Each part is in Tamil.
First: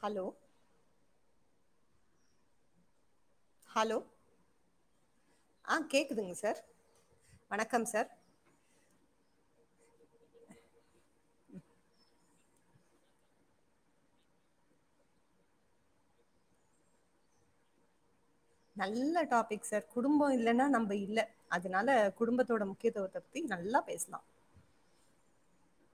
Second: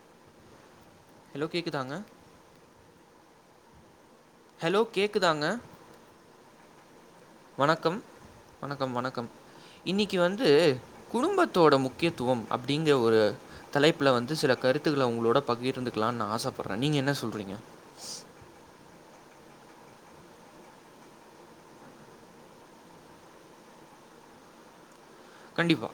ஹலோ ஹலோ கேக்குதாங்க ஹலோ ஹலோ கேட்க்குதாங்க ஆ கேக்குதுங்க சார் வணக்கம் வணக்கம் வணக்கம் இன்னைக்கு வந்து குடும்பத்தோட முக்கியத்துவம் அப்படிங்கற ஒரு தலைப்புல வந்து சில கருத்துக்களை உங்களோட பகிர்ந்துக்கலாம்னு நான் ஆசைப்படுறேன் நீங்க என்ன சொல்றீங்க நல்ல டாபிக் சார் குடும்பம் இல்லைன்னா நம்ம இல்ல அதனால குடும்பத்தோட முக்கியத்துவத்தை பத்தி நல்லா பேசலாம் கண்டிப்பா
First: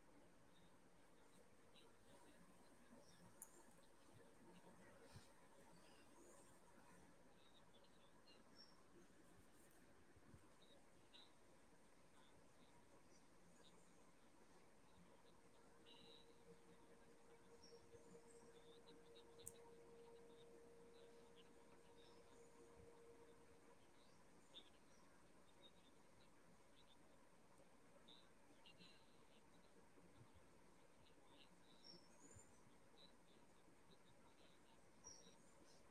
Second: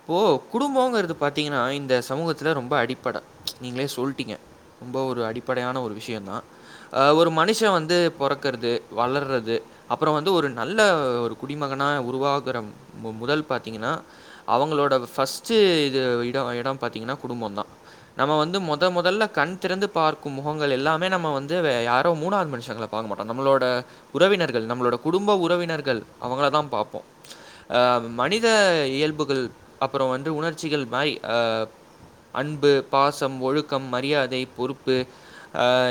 இப்ப குடும்பங்கிறது பார்த்தீங்கன்னா இந்த சமூகத்துல ரொம்ப அடிப்படை நீங்களே சொல்லிட்டீங்க ரொம்ப ஒரு அடிப்படையான ஒரு விஷயம் தா ஒரு மனுஷன் வந்து பிறக்கறது வளர்றது அப்புறம் வந்து ஒரு நல்ல ஒரு குடிமகனாக உருவாகிற முதல் ப விட்டீங்கன அவங்களோட ஃபஸ்ட் இடம் பாத்திங்னா குடும்பம் தா நம்ம வந்து முத முதல்ல கண் திறந்து பார்க்கும் முகங்கள் எல்லாமே நம வந்து யாரோ மூணாவது மனுஷங்க பார்க மாட்டோம் நம்மளோட உறவினர்கள் நம்மளோட குடும்ப உறவினர்கள் அவங்கள தா பார்ப்போம் ம மனித இயல்புகள் அப்புறம் வந்து உணர்ச்சிகள் மாதிரி அன்பு பாசம் ஒழுக்கம் மரியாதை பொறுப்பு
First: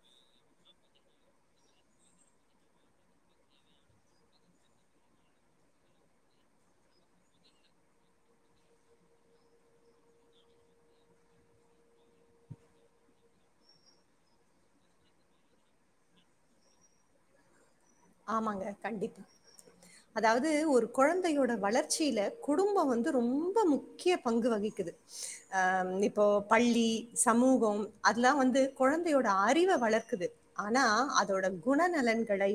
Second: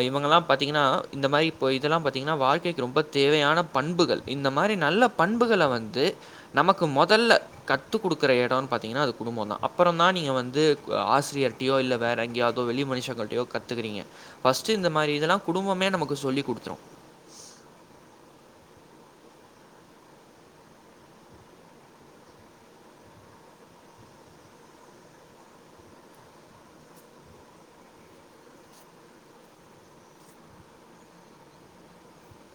இவங்கலாம் பார்த்தீங்கன்னா இந்த மாதிரி இப்போ இதெல்லாம் பார்த்தீங்கன்னா வாழ்க்கைக்கு ரொம்ப தேவையான பண்புகள் இந்த மாதிரி நல்ல பண்புகள வந்து நமக்கு முதல்ல கத்து குடுக்குற இடம்ன்னு பாத்தீங்கன்னா அது குடும்பதா அப்புறம தான் நீங்க வந்து ஆசிரியர்ட்டயோ இல்ல வேற எங்கேயாவதோ வெளி மனுஷர்களிட்டையோ கத்துக்கறீங்க பர்ஸ்ட் இந்த மாதிரி இதெல்லாம் குடும்பமே நமக்கு சொல்லி் கொடுத்துரும் ஆமாங்க கண்டிப்பா அதாவது ஒரு குழந்தையோட வளர்ச்சியில குடும்பம் வந்து ரொம்ப முக்கிய பங்கு வகிக்குது அஹ் இப்போ பள்ளி சமூகம் அதெல்லாம் வந்து குழந்தையோட அறிவை வளர்க்குது ஆனா அதோட குணநலன்களை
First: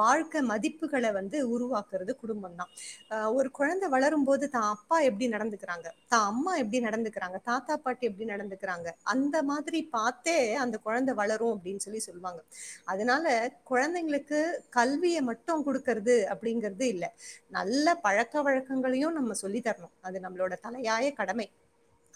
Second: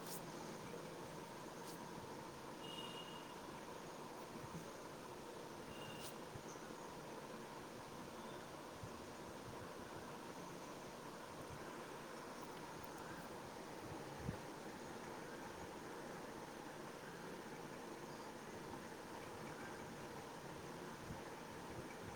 வாழ்க்க மதிப்புகள வந்து உருவாக்குறது குடும்பம்தா அஹ் ஒரு குழந்தை வளரும்போது தான் அப்பா எப்படி நடந்துக்கிறாங்க தா அம்மா எப்படி நடந்துக்கிறாங்க தாத்தா பாட்டி எப்படி நடந்துக்கிறாங்க அந்த மாதிரி பார்த்தே அந்த குழந்த வளரும் அப்படின்னு சொல்லி சொல்லுவாங்க அதனால குழந்தைங்களுக்கு கல்வியை மட்டும் கொடுக்கறது அப்படிங்கறிறது இல்ல நல்ல பழக்க வழக்கங்களையும் நம்ம சொல்லி தரணும் அது நம்மளோட தலையாய கடமை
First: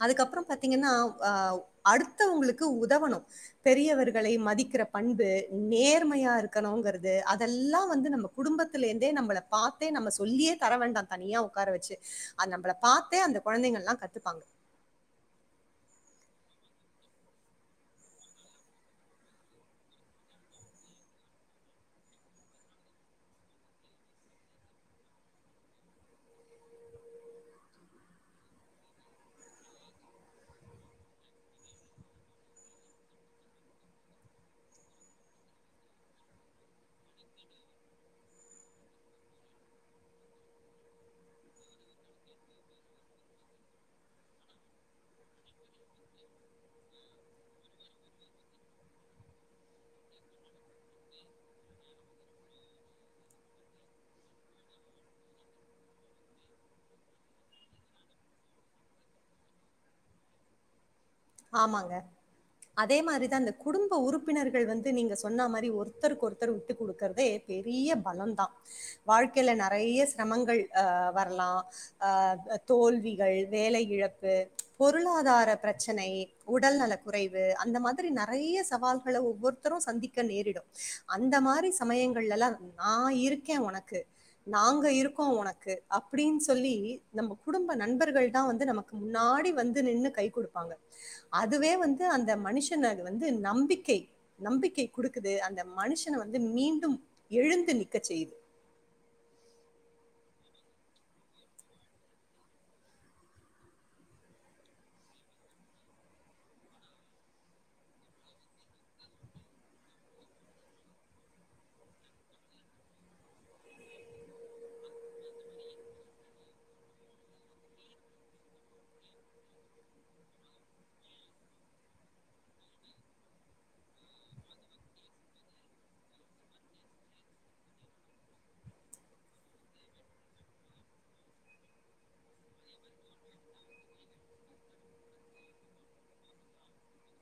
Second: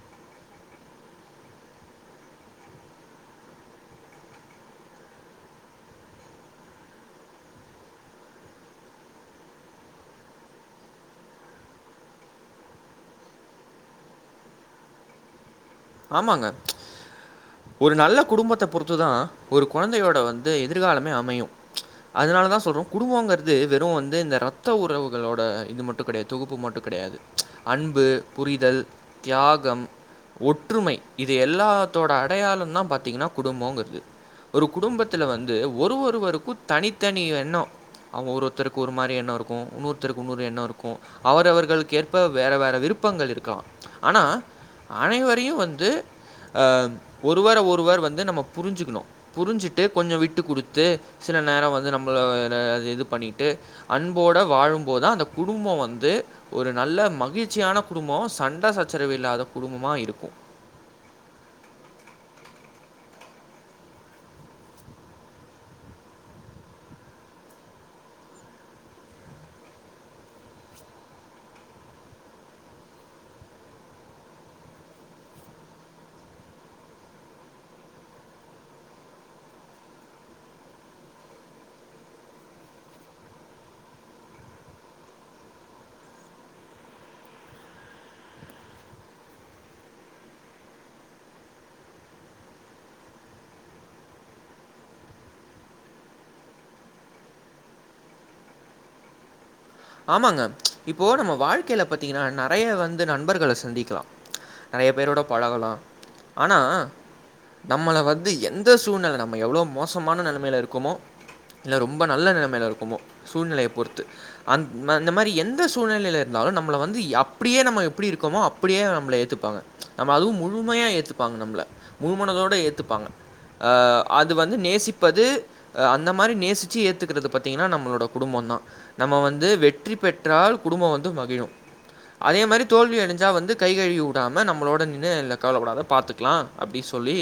அதுக்கப்புறம் பாரத்தீங்கன்னா ஆஹ் அடுத்தவங்களுக்கு உதவணும் பெரியவர்களை மதிக்கிற பண்பு நேர்மையா இருக்கணுங்கிறது அதெல்லாம் வந்து நம்ம குடும்பத்தல இருந்தே நம்மளை பார்த்தே நம்ம சொல்லியே தர வேண்டாம் தனியா உட்கார வச்சு அது நம்மள பார்த்தே அந்த குழந்தைங்க எல்லாம் கத்துப்பாங்க ஆமாங்க ஒரு நல்ல குடும்பத்த பொறுத்துதா ஒரு குழந்தையோட வந்து எதிர்காலமே அமையும் அதனாலதான் சொல்றோம் குடும்பங்கிறது வெறும் வந்து இந்த ரத்த உறவுகளோட இது மட்டும் கிடையாது தொகுப்பு மட்டும் கிடையாது அன்பு புரிதல் தியாகம் ஒற்றுமை இது எல்லாத்தோட அடையாளம் தா பார்த்திங்கன்னா குடும்பங்கிறது ஒரு குடும்பத்தில் வந்து ஒரு ஒருவருக்கும் தனித்தனி எண்ணம் அவங்க ஒரு ஒருத்தருக்கு ஒரு மாதிரி எண்ணம் இருக்கும் இன்னொருத்தருக்கு இன்னொரு எண்ணம் இருக்கும் அவரவர்களுக்கு ஏற்ப வேறு வேறு விருப்பங்கள் இருக்கலாம் ஆனால் அனைவரையும் வந்து ஒருவரை ஒருவர் வந்து நம்ம புரிஞ்சுிக்கணும் புரிஞ்சிட்டு கொஞ்சம் விட்டு கொடுத்து சில நேரம் வந்து நம்மளைது இது பண்ணிவிட்டு அன்போடு வாழும்போதா அந்த குடும்பம் வந்து ஒரு நல்ல மகிழ்ச்சியான குடும்பம் சண்ட சச்சரவு இல்லாத குடும்பமாக இருக்கும் ஆமாங்க அதே மாதிரிதா இந்த குடும்ப உறுப்பினர்கள் வந்து நீங்க சொன்ன மாதிரி ஒருத்தருக்கு ஒருத்தர் விட்டு கொடுக்கறதே பெரிய பலம் தா வாழ்க்கையில நிறைய சிரமங்கள் அஹ் வரலாம் அஹ் தோல்விகள் வேலை இழப்பு பொருளாதார பிர ச்சனை உடல் நல குறைவு அந்த மாதிரி நிறைய சவால்களை ஒவ்வொருத்தரும் சந்திக்க நேரிடும் அந்த மாதிரி சமயங்கள்லல்லாம் நா இருக்கேன் உனக்கு நாங்க இருக்கோம் உனக்கு அப்படின்னு சொல்லி நம்ம குடும்ப நண்பர்கள் தா வந்து நமக்கு முன்னாடி வந்து நின்று கை கொடுக்கும் பங்கா அதுவே வந்து அந்த மனுஷனுக்கு வந்து நம்பிக்கை நம்பிக்கை கொடுக்குது அந்த மனுஷனை வந்து மீண்டும் எழுந்து நிக்க செய்யுது ஆமாங்க இப்போ நம்ம வாழ்க்கையில பாத்தீங்கன்னா நிறைய வந்து நண்பர்கள சந்திக்கலாம் நிறைய பேரோட பழகலாம் ஆனா நம்மள வந்து எந்த சூழ்நிலை நம்ம எவ்வளவு மோசமான நிலைமையில இருக்குமோ இல்ல ரொம்ப நல்ல நிலைமையில இருக்குமோ சூழ்நிலையை பொறுத்து அந அந்த மாதிரி எந்த சூழ்நிலையில் இருந்தாலும் நம்மள வந்து அப்படியே நம்ம எப்படி இருக்கோமோ அப்படியே நம்மளை ஏற்றுப்பாங்க நம்ம அதுவும் முழுமையாக ஏற்றுப்பாங்க நம்மள முழுமனதோடு ஏற்றுப்பாங்க அது வந்து நேசிப்பது அந்த மாதிரி நேசித்து ஏற்றுக்கிறது பார்த்திங்கன்னா நம்மளோட குடும்பம்தா நம்ம வந்து ந்து வெற்றி பெற்றால் குடும்பம் வந்து மகிழும் அதே மாதிரி தோல்வி அடைஞ்சா வந்து கைகழுவி விடாம நம்மளோட நின்று கவலைபடாத பாத்துக்கலாம் அப்படின்னு சொல்லி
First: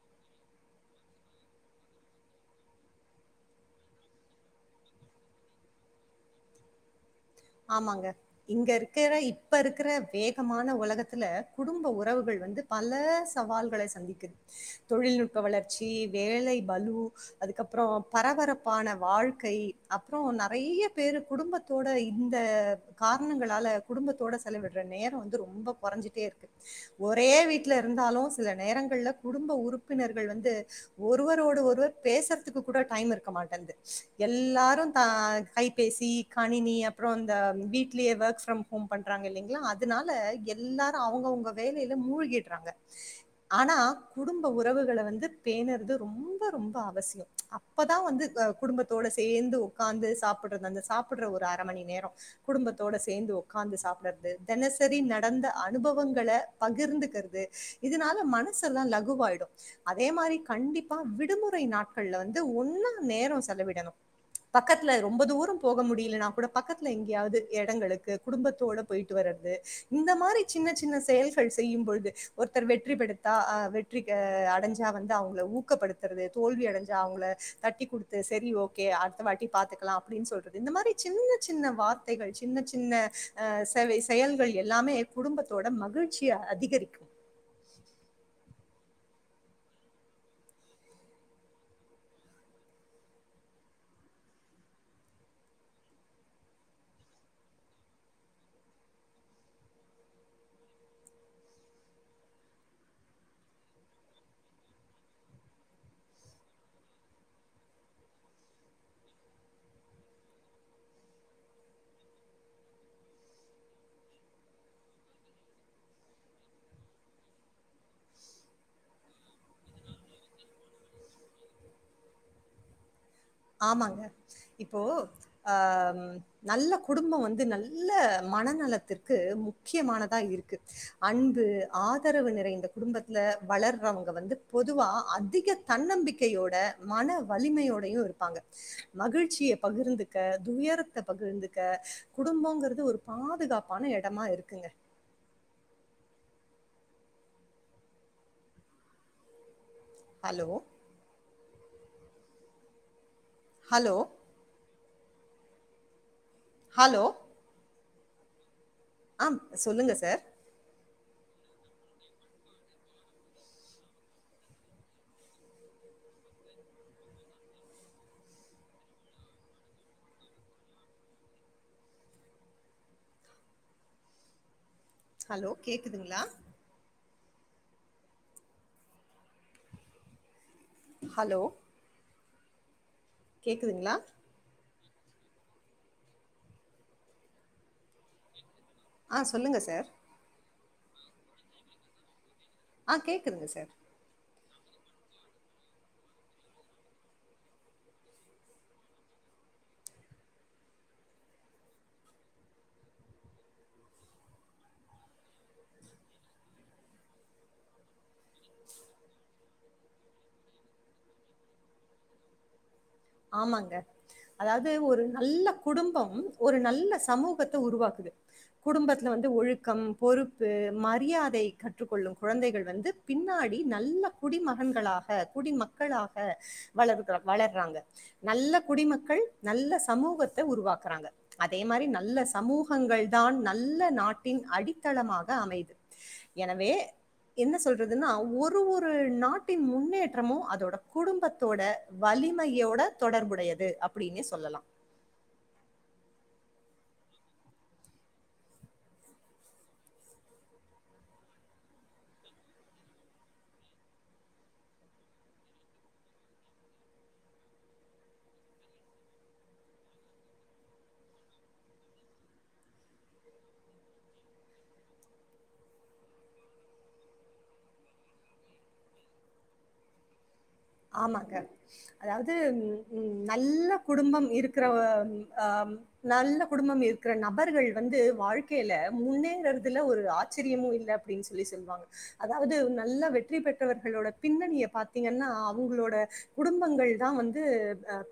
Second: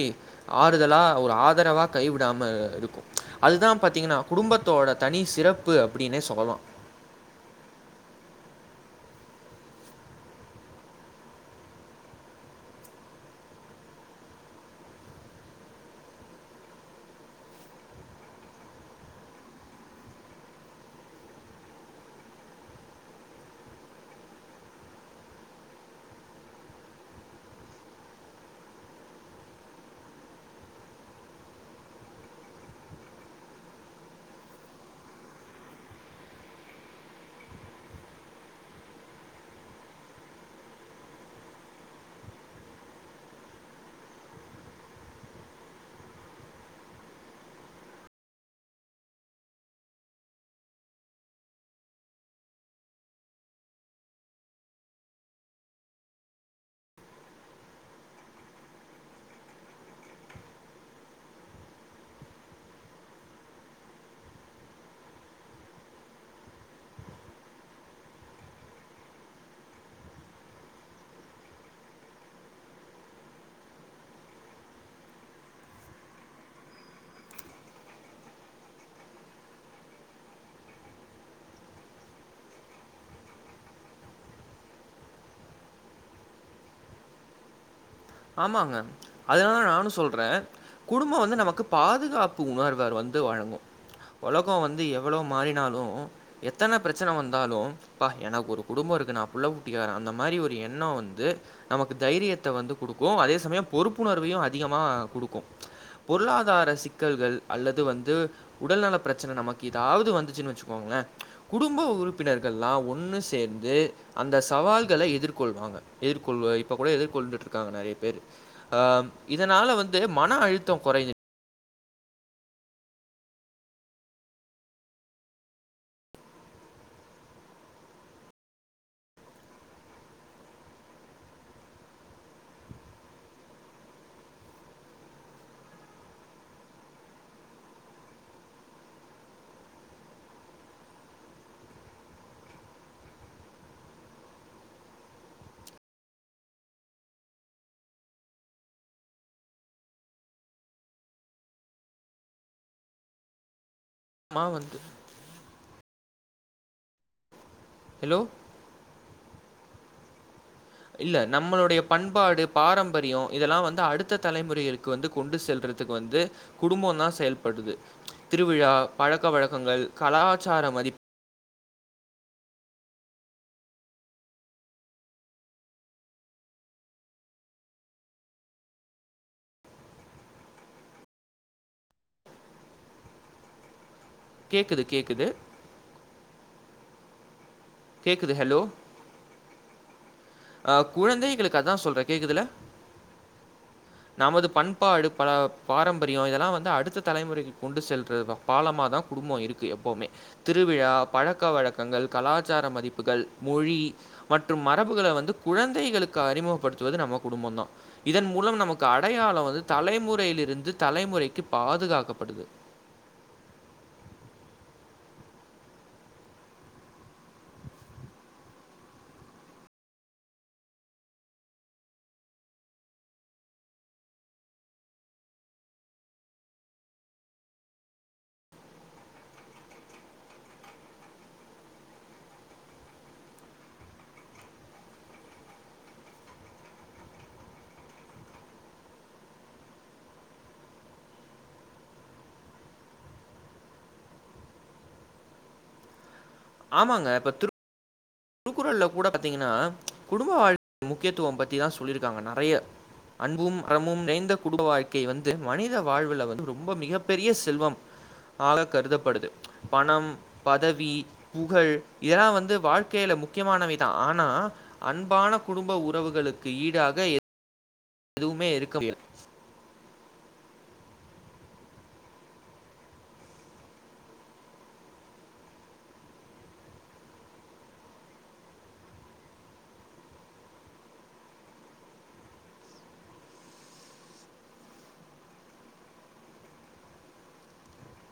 ஆறுதலா ஒரு ஆதரவா கைவிடாம இருக்கும் அதுதா பாத்தீங்கன்னா குடும்பத்தோட தனி சிறப்பு அப்படினே சொல்லலாம் ஆமாங்க இங்க இருக்கிற இப்ப இருக்கிற வேகமான உலகத்துல குடும்ப உறவுகள் வந்து பல சவால்களை சந்திக்குது தொழில்நுட்ப வளர்ச்சி வேலை பலு அதுக்கப்புறம் பரபரப்பான வாழ்க்கை அப்புறம் நிறைய பேரு குடும்பத்தோட இந்த காரணங்களால குடும்பத்தோட செலவிடுற நேரம் வந்து ரொம்ப குறைஞ்சிட்டே இருக்கு ஒரே வீட்ல இருந்தாலும் சில நேரங்கள்ல குடும்ப உறுப்பினர்கள் வந்து ஒருவரோடு ஒருவர் பேசுறதுக்கு கூட டைம் இருக்க மாட்டேது எல்லாரும் த கைபேசி கணினி அப்புறம் இந்த வீட்லயே ஒர்க் ஃப்ரம் ஹோம் பண்றாங்க இல்லைங்களா அதனால எல்லாரும் அவங்கவுங்க வேலையில மூழ்கிடுறாங்க ஆனா குடும்ப உறவுகளை வந்து பேணறது ரொம்ப ரொம்ப அவசியம் அப்பதா வந்து குடும்பத்தோட சேர்ந்து உட்காந்து சாப்பிடுற அந்த சாப்பிடுற ஒரு அற மணி நேரம் குடும்பத்தோட சேர்ந்து உட்கார்ந்து சாப்படுறது தினசரி நடந்த அனுபவங்களை பகிர்ந்துக்கிறது இதனால மனசெல்லாம் லகுவாயிடும் அதே மாதிரி கண்டிப்பா விடுமுறை நாட்கள்ல வந்து ஒன்னா நேரம் செலவிடணும் பக்கத்துல ரொம்ப தூரம் போக முடியலனா கூட பக்கத்துல எங்கேயாவது இடங்களுக்கு குடும்பத்தோட போயிட்டு வர்றது இந்த மாதிரி சின்ன சின்ன செயல்கள் செய்யும்போழுது ஒருத்தர் வெற்றி பெடுத்தாஹ் வெற்றி அடைஞ்சா வந்து அவங்க ஊக்கப்படுத்துறது தோல்வி அடைஞ்சா அவங்கள தட்டி கொடுத்து சரி ஓகே அடுத்த வாட்டி பார்த்துக்கலாம் அப்படின்னு சொல்றது இந்த மாதிரி சின்ன சின்ன வார்த்தைகள் சின்ன சின்ன அஹ் செவ்வே செயல்கள் எல்லாமே என் குடும்பத்தோட மகிழ்ச்சிய அதிகரிக்கும் ஆமாங்க அதனால தா நானும் சொல்றேன் குடும்பம் வந்து நமக்கு பாதுகாப்பு உணர்வை வந்து வழங்கும் உலகம் வந்து எவ்வளவு மாறினாலும் எத்தன பிரச்சனை வந்தாலும் ப்பா எனக்கு ஒரு குடும்பம் இருக்கு நா புள்ள குட்டிக்காரன் அந்த மாரி ஒரு எண்ணம் வந்து நமக்கு தைரியத்தை வந்து கொடுக்கும் அதே சமயம் பொறுப்புணர்வையும் அதிகமா கொடுக்கும் பொருளாதார சிக்கல்கள் அல்லது வந்து உடல்நலப் பிரச்சனை நமக்கு ஏதாவது வந்துச்சுனு வச்சிக்கோங்களேன் குடும்ப உறுப்பினர்கள்லாம் ஒன்னு சேர்ந்து அந்த சவால்களை எதிர்கொள்வாங்க எதிர்கொள்வ இப்பகூட எதிர் கொண்டுட்டு இருக்காங்க நிறைய பேர் அஹ் இதனால வந்து மன அழுத்தம் குறையுது ஆமாங்க இப்போ அஹ் நல்ல குடும்பம் வந்து நல்ல மனநலத்திற்கு முக்கியமானதா இருக்கு அன்பு ஆதரவு நிறைந்த குடும்பத்துல வளர்றவங்க வந்து பொதுவா அதிக தன்னம்பிக்கையோட மன வலிமையோடையும் இருக்கு ப்பாங்க மகிழ்ச்சியை பகிர்ந்துக்க துயரத்த பகிர்ந்துக்க குடும்பங்கிறது ஒரு பாதுகாப்பான இடமா இருக்குங்க ஹலோ ஹலோ மா வந்து ஹலோ ஹலோ ஆம் சொல்லுங்க சார் இல்லை நம்மளுடைய பண்பாடு பாரம்பரியம் இதெல்லாம் வந்து அடுத்த தலைமுறைகளுக்கு வந்து கொண்டு செல்றதுக்கு வந்து குடும்பம் தா செயல்படுது திருவிழா பழக்க வழக்கங்கள் கலாச்சார மதிப் ஹலோ கேக்குதுங்களா ஹலோ கேக்குதுங்களா கேக்குது கேக்குது கேக்குது ஹலோ அஹ் சொல்லுங்க சார் அஹ் குழந்தைகளுக்கு அதா சொல்றேன் கேக்குதுல அஹ் கேக்குதுங்க சார் நமது பண்பாடு பல பாரம்பரியம் இதெல்லாம் வந்து அடுத்த தலைமுறைக்கு கொண்டு செல்றது தா பாலமா தா குடும்பம் இருக்கு எப்பவுமே திருவிழா பழக்க வழக்கங்கள் கலாச்சார மதிப்புகள் மொழி மற்றும் மரபுகளை வந் குழந்தைகளுக்கு அறிமுகப்படுத்துவது நம்ம குடும்பம் தா இதன் மூலம் நமக்கு அடையாளம் வந்து தலைமுறையில் இருந்து தலைமுறைக்கு பாதுகாக்கப்படுது ஆமாங்க அதாவது ஒரு நல்ல குடும்பம் ஒரு நல்ல சமூகத்தை உருவாக்குது குடும்பத்துல வந்து ஒழுக்கம் பொறுப்பு மரியாதை கற்றுக்கொள்ளும் குழந்தைகள் வந்து பின்னாடி நல்ல குடிமகன்களாக குடிமக்களாக வளர்துட்றாங்க வளர்றாங்க நல்ல குடிமக்கள் நல்ல சமூகத்தை உருவாக்குறாங்க அதே மாதிரி நல்ல சமூகங்கள் தான் நல்ல நாட்டின் அடித்தளமாக அமையுது எனவே என்ன சொல்றதுன்னா ஒரு ஒரு நாட்டின் முன்னேற்றமும் அதோட குடும்பத்தோட வலிமையோட தொடர்புடையது அப்படின்னு சொல்லலாம் ஆமாங்க இப்ப திருப் திருக்குறள்ல கூட பாத்தீங்கன்னா குடும்ப வாழ்க்கை முக்கியத்துவ பத்திதா சொல்லியிருக்காங்க நெறைய அன்பும் அறமும் நிறைந்த குடும்ப வாழ் வந்து மனித வாழ்வுல வந்து ரொம்ப மிகப்பெரிய செல்வம் ஆக கருதப்படுது பணம் பதவி புகழ் இதெல்லா வந்து வாழ்- க்கைல முக்கியமானவைதா ஆனா அன்பான குடும்ப உறவுகளுக்கு ஈடாக எ எதுவுமே இருக்க [unintelligible] ஆமாங்க அதாவது உம் ம் நல்ல குடும்பம் இருக்கிற அஹ் நல்ல குடும்பம் இருக்கிற நபர்கள் வந்து வாழ்க்கையில முன்னேறதுல ஒரு ஆச்சரியமும் இல்ல அப்படின்னு சொல்லி சொல்லுவாங்க அதாவது நல்ல வெற்றி பெற்றவர்களோட பின்னணிய பாத்தீங்கன்னா அவ் அவுங்களோட குடும்பங்கள் தா வந்து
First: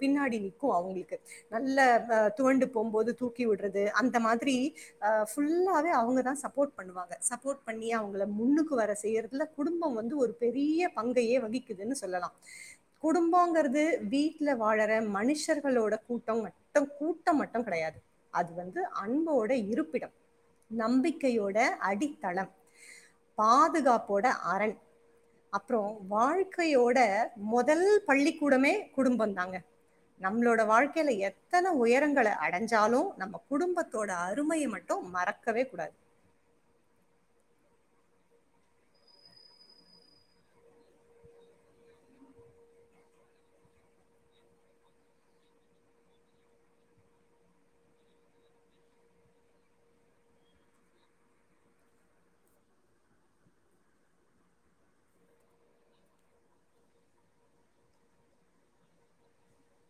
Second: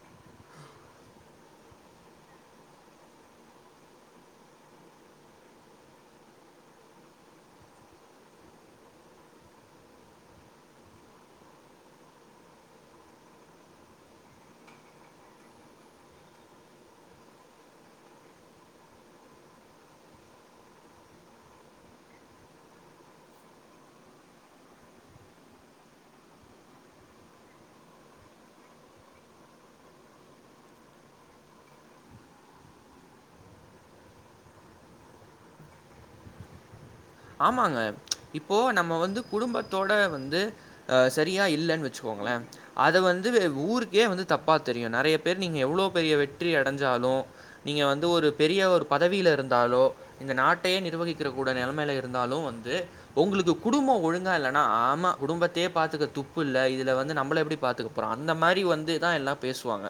பின்னாடி நிற்கு அவுங்களுக்கு நல்ல ஆஹ் துவண்டு போம்போது தூக்கி விடுறது அந்த மாரி அஹ் ஃபுல்லாவே அவுங்கதா சப்போர்ட் பண்ணுவாங்க சப்போர்ட் பண்ணி அவுங்கள முன்னுக்கு வர செய்றதுல குடும்ப வந்து ஒரு பெரிய பங்கையே வகிக்குதுன்னு சொல்லலா குடும்பங்கிறது வீட்டுல வாழற மனுஷர்களோட கூட்டம் மட்டும் கூட்டம் மட்டும் கெடையாது அது வந்து அன்போட இருப்பிடம் நம்பிக்கையோட அடித்தளம் பாதுகாப்போட அரண் அப்புறோ வாழ்க்கையோட மொதல் பள்ளிக்கூடமே குடும்பந்தாங்க நம்மளோட வாழ்க்கையில எத்தனை உயரங்களை அடைஞ்சாலும் நம்ம குடும்பத்தோட அருமையை மட்டும் மறக்கவே கூடாது ஆமாங்க இப்போ நம்ம வந்து குடும்பத்தோட வந்து அஹ் சரியா இல்லன்னு வச்சுக்கோங்களே அத வந்து ஊருக்கே வந்து தப்பா தெரியு நெறைய பேர் நீங்க எவ்வளோ பெரிய வெற்றி அடைஞ்சாலு நீங்க வந்து ஒரு பெரிய ஒரு பதவியில இருந்தாலோ இந்த நாட்டையே நிர்வகிக்க கூட நெலைமையில இரு இருந்தாலு வந்து உங்களுக்கு குடும்ப ஒழுங்கா இல்லன்னா ஆமா குடும்பத்தையே பாத்துக்க துப்பு இல்ல இதுல வந்து நம்மள எப்படி பாத்துக்க போறா அந்த மாரி வந்து தா எல்லா பேசுவாங்க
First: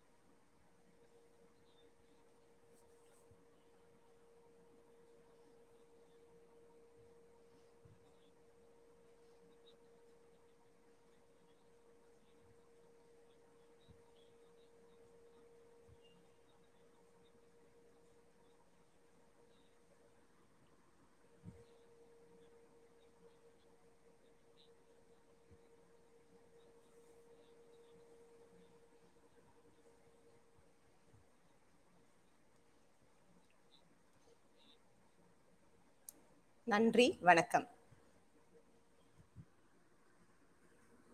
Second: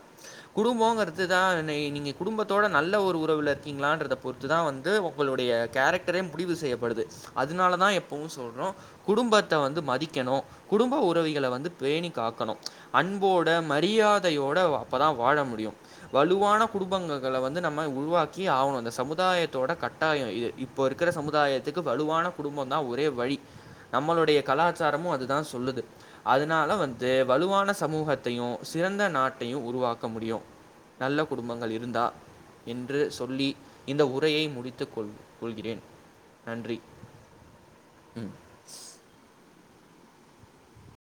குடும்பங்றதுதா நீ நீங்கள் குடும்பத்தோட நல்ல ஒரு உறவில் இருக்கீங்களான்றத பொறுத்துதா வந்து உங்களுடைய கேரக்டரே முடிவு செய்யப்படுது அதனாலதா எப்பவு சொல்றோ குடும்பத்தை வந்து மதிக்கணு குடும்ப உறவிகளை வந்து பேணி காக்கணு அன்போட மரியாதையோட அப்பதா வாழ முடியு வலுவான குடும்பங்கங்கள வந்து நம்ம உருவாக்கி ஆகணு அந்த சமுதாயத்தோட கட்டாய இ இப்போ இருக்கிற சமுதாயத்துக்கு வலுவான குடும்பந்தா ஒரே வழி நம்மளுடைய கலாச்சாரமு அதுதா சொல்லுது அதனால வந்து வலுவான சமூகத்தையு சிறந்த நாட்டையு உருவாக்க முடியு நல்ல குடும்பங்கள் இருந்தா என்று சொல்லி இந்த உரையை முடித்து கொள் கொள்கிறே நன்றி வணக்கம்